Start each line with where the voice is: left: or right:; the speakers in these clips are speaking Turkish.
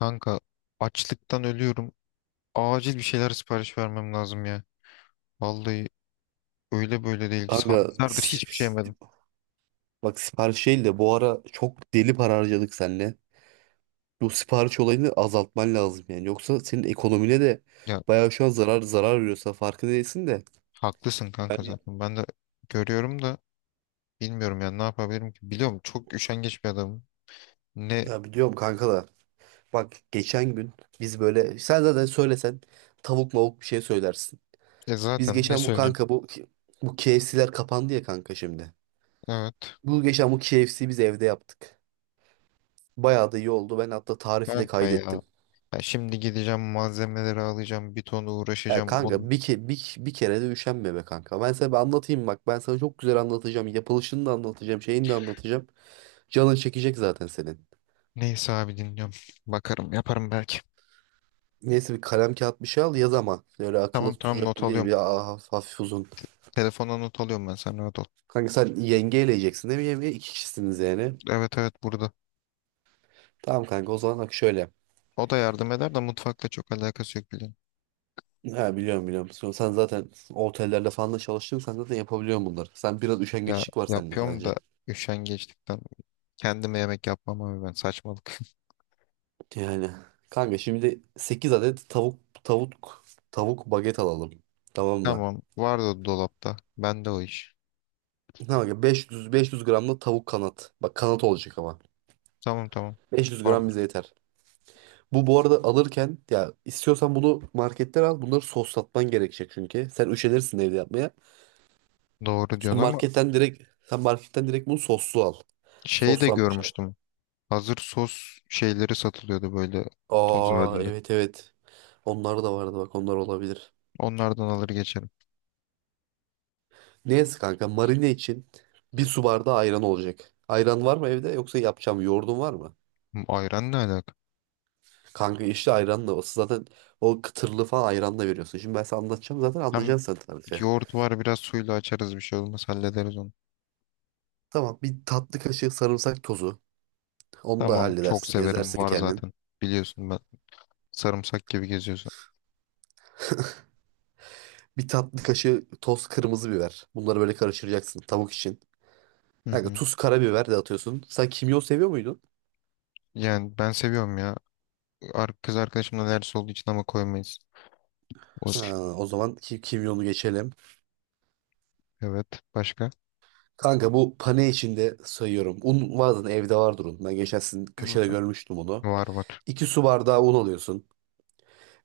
left: Kanka, açlıktan ölüyorum. Acil bir şeyler sipariş vermem lazım ya. Vallahi öyle böyle değil.
right: Kanka
left: Saatlerdir hiçbir şey yemedim.
right: bak sipariş değil de bu ara çok deli para harcadık seninle. Bu sipariş olayını azaltman lazım yani. Yoksa senin ekonomine de
left: Ya,
right: bayağı şu an zarar veriyorsa farkı değilsin de.
left: haklısın kanka
right: Yani
left: zaten. Ben de görüyorum da bilmiyorum ya ne yapabilirim ki. Biliyorum çok üşengeç bir adamım. Ne
right: ya biliyorum kanka da. Bak geçen gün biz böyle sen zaten söylesen tavuk mavuk bir şey söylersin.
left: e
right: Biz
left: zaten ne
right: geçen bu
left: söyleyeyim.
right: kanka bu bu KFC'ler kapandı ya kanka şimdi.
left: Evet.
right: Bu geçen bu KFC'yi biz evde yaptık. Bayağı da iyi oldu. Ben hatta tarifi de
left: Kanka
right: kaydettim.
left: ya. Ya şimdi gideceğim malzemeleri alacağım. Bir ton
right: Ya
left: uğraşacağım. Onu...
right: kanka bir kere de üşenme be kanka. Ben sana bir anlatayım bak. Ben sana çok güzel anlatacağım. Yapılışını da anlatacağım. Şeyini de anlatacağım. Canın çekecek zaten senin.
left: Neyse abi, dinliyorum. Bakarım, yaparım belki.
right: Neyse bir kalem kağıt bir şey al yaz ama. Öyle akıllı
left: Tamam, tamam,
right: tutacak
left: not
right: gibi değil.
left: alıyorum.
right: Bir hafif uzun.
left: Telefona not alıyorum, ben, sen rahat ol.
right: Kanka sen yenge eleyeceksin değil mi? Yenge iki kişisiniz yani.
left: Evet, evet, burada.
right: Tamam kanka o zaman bak şöyle.
left: O da yardım eder de mutfakla çok alakası yok, biliyorum.
right: Ha biliyorum biliyorum. Sen zaten otellerde falan da çalıştın. Sen zaten yapabiliyorsun bunları. Sen biraz
left: Ya
right: üşengeçlik var sende
left: yapıyorum da
right: sadece.
left: üşengeçlikten kendime yemek yapmam abi, ben saçmalık.
right: Yani kanka şimdi 8 adet tavuk baget alalım. Tamam mı?
left: Tamam, vardı dolapta. Bende o iş.
right: Tamam kanka, 500 gram da tavuk kanat. Bak kanat olacak ama.
left: Tamam, tamam.
right: 500
left: Var.
right: gram bize yeter. Bu arada alırken ya istiyorsan bunu marketten al. Bunları soslatman gerekecek çünkü. Sen üşenirsin evde yapmaya.
left: Doğru
right: Sen
left: diyorsun ama
right: marketten direkt sen marketten direkt bunu soslu al.
left: şeyi de
right: Soslanmış al.
left: görmüştüm. Hazır sos şeyleri satılıyordu böyle, toz
right: Aa
left: halinde.
right: evet evet. Onlar da vardı bak onlar olabilir.
left: Onlardan alır geçerim.
right: Neyse kanka marine için bir su bardağı ayran olacak. Ayran var mı evde, yoksa yapacağım, yoğurdun var mı?
left: Hmm, ayran ne alaka?
right: Kanka işte ayranla o zaten o kıtırlı falan ayranla veriyorsun. Şimdi ben sana anlatacağım zaten
left: Hem
right: anlayacaksın sen tarifi.
left: yoğurt var, biraz suyla açarız, bir şey olmaz, hallederiz onu.
right: Tamam bir tatlı kaşığı sarımsak tozu. Onu da
left: Tamam, çok
right: halledersin,
left: severim,
right: ezersin
left: var
right: kendin.
left: zaten. Biliyorsun ben sarımsak gibi geziyorsun.
right: Bir tatlı kaşığı toz kırmızı biber. Bunları böyle karıştıracaksın tavuk için.
left: Hı
right: Kanka
left: hı.
right: tuz karabiber de atıyorsun. Sen kimyon seviyor muydun?
left: Yani ben seviyorum ya. Kız arkadaşımla ders olduğu için ama koymayız. O,
right: Ha, o zaman ki kimyonu geçelim.
left: evet. Başka?
right: Kanka bu pane içinde sayıyorum. Un vardı evde, vardır un. Ben geçen sizin köşede görmüştüm onu.
left: Var, var.
right: İki su bardağı un alıyorsun.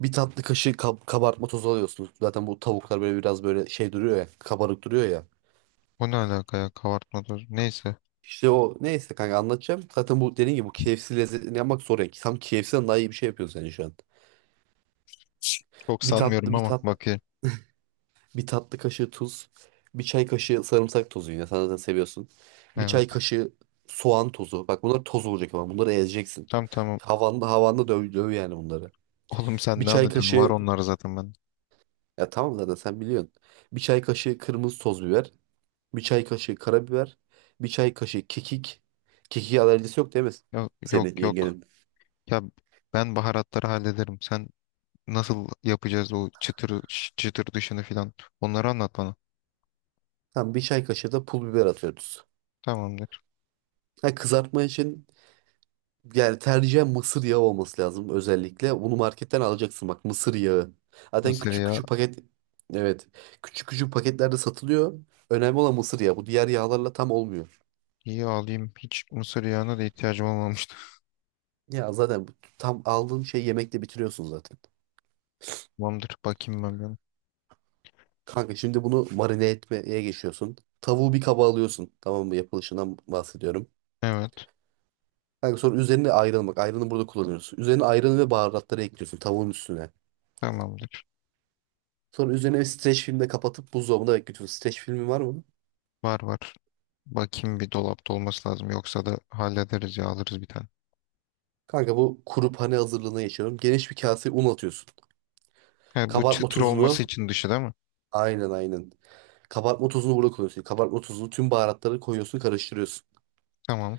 right: Bir tatlı kaşığı kabartma tozu alıyorsun. Zaten bu tavuklar böyle biraz böyle şey duruyor ya. Kabarık duruyor ya.
left: O ne alaka ya? Kabartma tozu. Neyse.
right: İşte o neyse kanka anlatacağım. Zaten bu dediğin gibi bu KFC lezzetini yapmak zor ya. Tam KFC'den daha iyi bir şey yapıyorsun sen şu an.
left: Çok
right: Bir
left: sanmıyorum
right: tatlı bir
left: ama
right: tat
left: bakayım.
right: Bir tatlı kaşığı tuz. Bir çay kaşığı sarımsak tozu yine. Sen zaten seviyorsun. Bir
left: Evet.
right: çay kaşığı soğan tozu. Bak bunlar toz olacak ama bunları ezeceksin.
left: Tamam, tamam.
right: Havanda döv yani bunları.
left: Oğlum sen
right: Bir
left: ne
right: çay
left: anlatıyorsun? Var
right: kaşığı
left: onlar zaten, ben.
right: ya tamam zaten sen biliyorsun. Bir çay kaşığı kırmızı toz biber. Bir çay kaşığı karabiber. Bir çay kaşığı kekik. Kekiğe alerjisi yok değil mi
left: Yok,
right: senin
left: yok, yok.
right: yengenin?
left: Ya ben baharatları hallederim. Sen nasıl yapacağız o çıtır çıtır dışını filan. Onları anlat bana.
right: Tamam bir çay kaşığı da pul biber atıyoruz.
left: Tamamdır.
right: Ha, kızartma için yani tercihen mısır yağı olması lazım özellikle. Bunu marketten alacaksın bak, mısır yağı. Zaten
left: Mısır
right: küçük
left: yağı.
right: küçük paket, evet, küçük küçük paketlerde satılıyor. Önemli olan mısır yağı. Bu diğer yağlarla tam olmuyor.
left: İyi, alayım. Hiç mısır yağına da ihtiyacım olmamıştı.
right: Ya zaten tam aldığın şeyi yemekle bitiriyorsun zaten.
left: Tamamdır. Bakayım ben bir ona.
right: Kanka şimdi bunu marine etmeye geçiyorsun. Tavuğu bir kaba alıyorsun. Tamam mı? Yapılışından bahsediyorum.
left: Evet.
right: Kanka sonra üzerine ayran bak. Ayranı burada kullanıyorsun. Üzerine ayranı ve baharatları ekliyorsun tavuğun üstüne.
left: Tamamdır.
right: Sonra üzerine bir streç filmle kapatıp buzdolabında bekletiyorsun. Streç filmi var mı?
left: Var, var. Bakayım, bir dolapta olması lazım. Yoksa da hallederiz ya, alırız bir tane.
right: Kanka bu kuru pane hazırlığına geçiyorum. Geniş bir kaseye un atıyorsun.
left: He, bu
right: Kabartma
left: çıtır olması
right: tozunu
left: için dışı değil mi?
right: aynen aynen. Kabartma tozunu burada koyuyorsun. Kabartma tozunu, tüm baharatları koyuyorsun, karıştırıyorsun.
left: Tamam.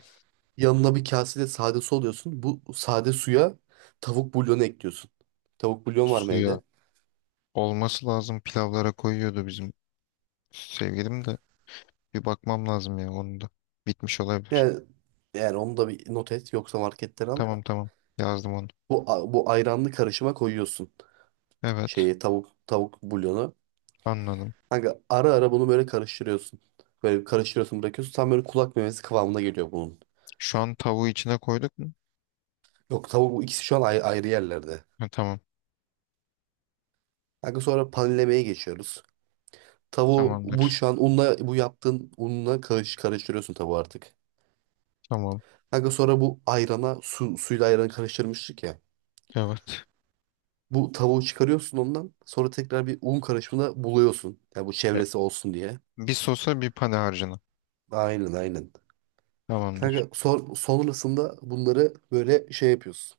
right: Yanına bir kasede sade su alıyorsun. Bu sade suya tavuk bulyonu ekliyorsun. Tavuk bulyon var mı
left: Suya,
right: evde?
left: olması lazım. Pilavlara koyuyordu bizim sevgilim de. Bir bakmam lazım ya onun da. Bitmiş olabilir.
right: Yani, yani onu da bir not et yoksa marketten al.
left: Tamam, tamam. Yazdım onu.
right: Bu, bu ayranlı karışıma koyuyorsun
left: Evet.
right: şeyi, tavuk bulyonu.
left: Anladım.
right: Kanka ara ara bunu böyle karıştırıyorsun. Böyle karıştırıyorsun, bırakıyorsun. Tam böyle kulak memesi kıvamına geliyor bunun.
left: Şu an tavuğu içine koyduk mu?
right: Yok, tavuk bu ikisi şu an ayrı yerlerde.
left: Ha, tamam.
right: Kanka sonra panlemeye geçiyoruz. Tavuğu bu
left: Tamamdır.
right: şu an unla, bu yaptığın unla karıştırıyorsun tavuğu artık.
left: Tamam.
right: Kanka sonra bu ayrana suyla ayranı karıştırmıştık ya.
left: Evet.
right: Bu tavuğu çıkarıyorsun ondan. Sonra tekrar bir un karışımına buluyorsun. Yani bu
left: E,
right: çevresi olsun diye.
left: bir sosa, bir pane harcına.
right: Aynen aynen.
left: Tamamdır.
right: Kanka sonrasında bunları böyle şey yapıyorsun.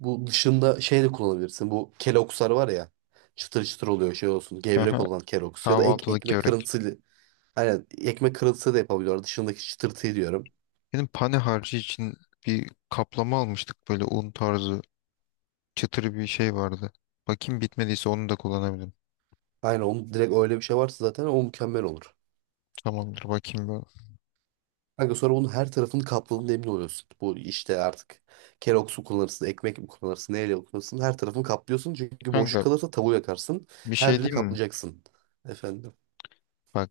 right: Bu dışında şey de kullanabilirsin. Bu kelokslar var ya. Çıtır çıtır oluyor şey olsun. Gevrek
left: Aha,
right: olan keloks. Ya da
left: kahvaltılık
right: ekmek
left: börek.
right: kırıntısı. Aynen ekmek kırıntısı da yapabiliyorlar. Dışındaki çıtırtıyı diyorum.
left: Benim pane harcı için bir kaplama almıştık, böyle un tarzı, çıtırı bir şey vardı. Bakayım, bitmediyse onu da kullanabilirim.
right: Aynen, onun direkt öyle bir şey varsa zaten o mükemmel olur.
left: Tamamdır, bakayım ben.
right: Kanka sonra bunun her tarafını kapladığında emin oluyorsun. Bu işte artık Kellogg's mu kullanırsın, ekmek mi kullanırsın, neyle kullanırsın her tarafını kaplıyorsun. Çünkü boşluk
left: Kanka,
right: kalırsa tavuğu yakarsın.
left: bir
right: Her
left: şey
right: yeri
left: diyeyim mi?
right: kaplayacaksın. Efendim.
left: Bak,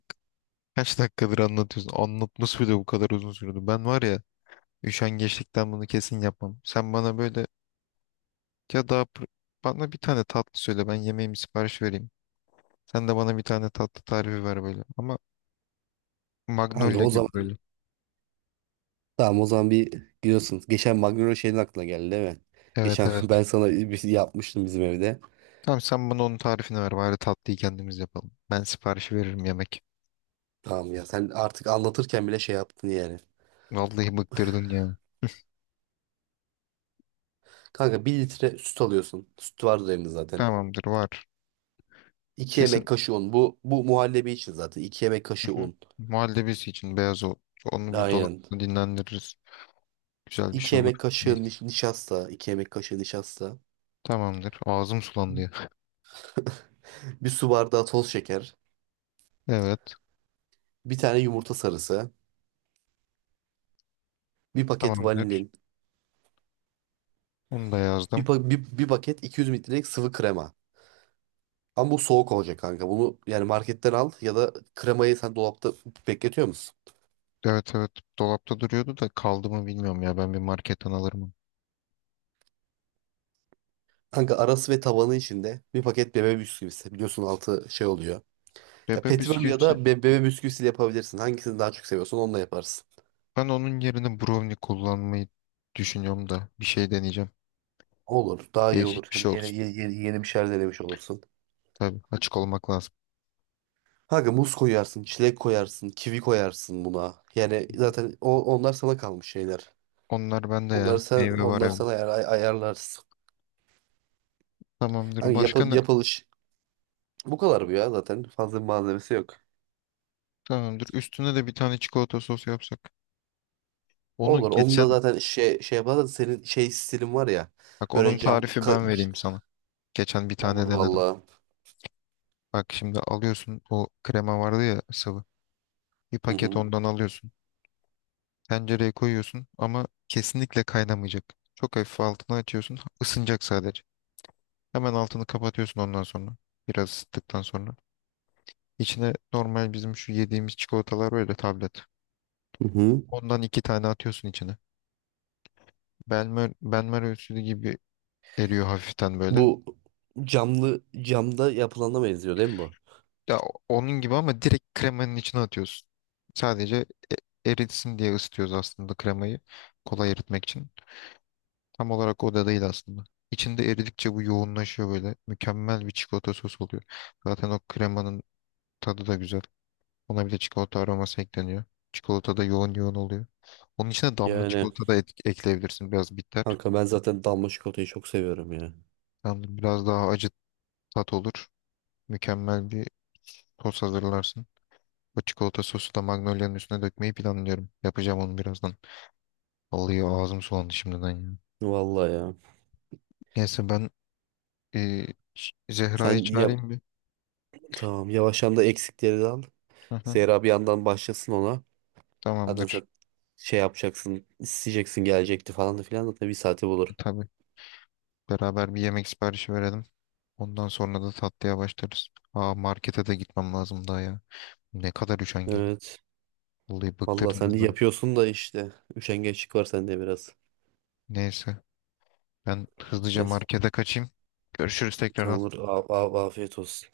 left: kaç dakikadır anlatıyorsun. Anlatması bile bu kadar uzun sürdü. Ben var ya, üşengeçlikten bunu kesin yapmam. Sen bana böyle ya, daha bana bir tane tatlı söyle, ben yemeğimi sipariş vereyim. Sen de bana bir tane tatlı tarifi ver böyle. Ama
right: Kanka
left: Magnolia
right: o
left: gibi
right: zaman
left: böyle.
right: tamam, o zaman bir gidiyorsun. Geçen Magnolia şeyin aklına geldi değil mi?
left: Evet,
right: Geçen
left: evet.
right: ben sana bir şey yapmıştım bizim evde.
left: Tamam, sen bana onun tarifini ver bari, tatlıyı kendimiz yapalım. Ben siparişi veririm, yemek.
right: Tamam ya, sen artık anlatırken bile şey yaptın yani.
left: Vallahi bıktırdın ya.
right: Kanka bir litre süt alıyorsun. Süt vardır evinde zaten.
left: Tamamdır, var.
right: 2 yemek
left: Kesin.
right: kaşığı un. Bu muhallebi için zaten. İki yemek kaşığı
left: Hı hı.
right: un.
left: Muhallebisi için beyaz o. Onu bir
right: Aynen.
left: dolapta dinlendiririz. Güzel bir
right: 2
left: şey olur.
right: yemek
left: Neyse.
right: kaşığı nişasta. İki yemek kaşığı nişasta.
left: Tamamdır. Ağzım sulandı ya.
right: Bir su bardağı toz şeker.
left: Evet.
right: Bir tane yumurta sarısı. Bir paket
left: Tamamdır.
right: vanilin.
left: Onu da
right: Bir,
left: yazdım.
right: pa- bir, bir paket 200 mililitrelik sıvı krema. Ama bu soğuk olacak kanka. Bunu yani marketten al ya da kremayı sen dolapta bekletiyor musun?
left: Evet, evet. Dolapta duruyordu da kaldı mı bilmiyorum ya. Ben bir marketten alırım.
right: Kanka arası ve tabanı içinde bir paket bebe bisküvisi. Biliyorsun altı şey oluyor. Ya
left: Bebe
right: petibörlü ya
left: bisküvisi.
right: da bebe bisküvisiyle yapabilirsin. Hangisini daha çok seviyorsan onunla yaparsın.
left: Ben onun yerine brownie kullanmayı düşünüyorum da. Bir şey deneyeceğim.
right: Olur. Daha iyi olur.
left: Değişik bir
right: Hem
left: şey olsun.
right: yeni bir şeyler denemiş olursun.
left: Tabii, açık olmak lazım.
right: Kanka muz koyarsın, çilek koyarsın, kivi koyarsın buna. Yani zaten onlar sana kalmış şeyler.
left: Onlar bende
right: Onları
left: ya.
right: sen
left: Meyve var
right: onları sen
left: evde.
right: ayar, ay- ayarlarsın.
left: Tamamdır.
right: Hani
left: Başka ne?
right: yapılış bu kadar bu ya zaten. Fazla bir malzemesi yok.
left: Tamamdır. Üstüne de bir tane çikolata sosu yapsak. Onu
right: Olur. Onu da
left: geçen,
right: zaten şey yapar da senin şey stilin var ya.
left: bak onun
right: Böyle
left: tarifi ben vereyim sana. Geçen bir
right: olur
left: tane denedim.
right: vallahi.
left: Bak, şimdi alıyorsun, o krema vardı ya, sıvı. Bir
right: Hı
left: paket
right: hı.
left: ondan alıyorsun. Tencereye koyuyorsun ama kesinlikle kaynamayacak. Çok hafif altını açıyorsun. Isınacak sadece. Hemen altını kapatıyorsun ondan sonra. Biraz ısıttıktan sonra. İçine normal bizim şu yediğimiz çikolatalar, böyle tablet.
right: Hı hı.
left: Ondan iki tane atıyorsun içine. Benmer ölçülü gibi eriyor hafiften böyle.
right: Bu camlı camda yapılana benziyor değil mi bu?
left: Ya onun gibi ama direkt kremanın içine atıyorsun. Sadece eritsin diye ısıtıyoruz aslında kremayı. Kolay eritmek için. Tam olarak o da değil aslında. İçinde eridikçe bu yoğunlaşıyor böyle. Mükemmel bir çikolata sosu oluyor. Zaten o kremanın tadı da güzel. Ona bir de çikolata aroması ekleniyor. Çikolata da yoğun yoğun oluyor. Onun içine damla
right: Yani
left: çikolata da ekleyebilirsin. Biraz bitter.
right: kanka ben zaten damla çikolatayı çok seviyorum ya.
left: Yani biraz daha acı tat olur. Mükemmel bir sos hazırlarsın. Bu çikolata sosu da Magnolia'nın üstüne dökmeyi planlıyorum. Yapacağım onu birazdan. Vallahi ağzım sulandı şimdiden ya.
right: Vallahi ya.
left: Neyse ben, e, Zehra'yı
right: Sen ya
left: çağırayım bir.
right: tamam, yavaştan da eksikleri de al.
left: Hı hı.
right: Zehra bir yandan başlasın ona. Zaten
left: Tamamdır.
right: sen şey yapacaksın, isteyeceksin, gelecekti falan da filan, zaten bir saati
left: E,
right: bulur.
left: tabii. Beraber bir yemek siparişi verelim. Ondan sonra da tatlıya başlarız. Aa, markete de gitmem lazım daha ya. Ne kadar üşengelim.
right: Evet.
left: Vallahi
right: Vallahi sen de
left: bıktırdınız beni.
right: yapıyorsun da işte. Üşengeçlik var sende biraz.
left: Neyse, ben hızlıca
right: Neyse.
left: markete kaçayım. Görüşürüz tekrardan.
right: Tamam, afiyet olsun.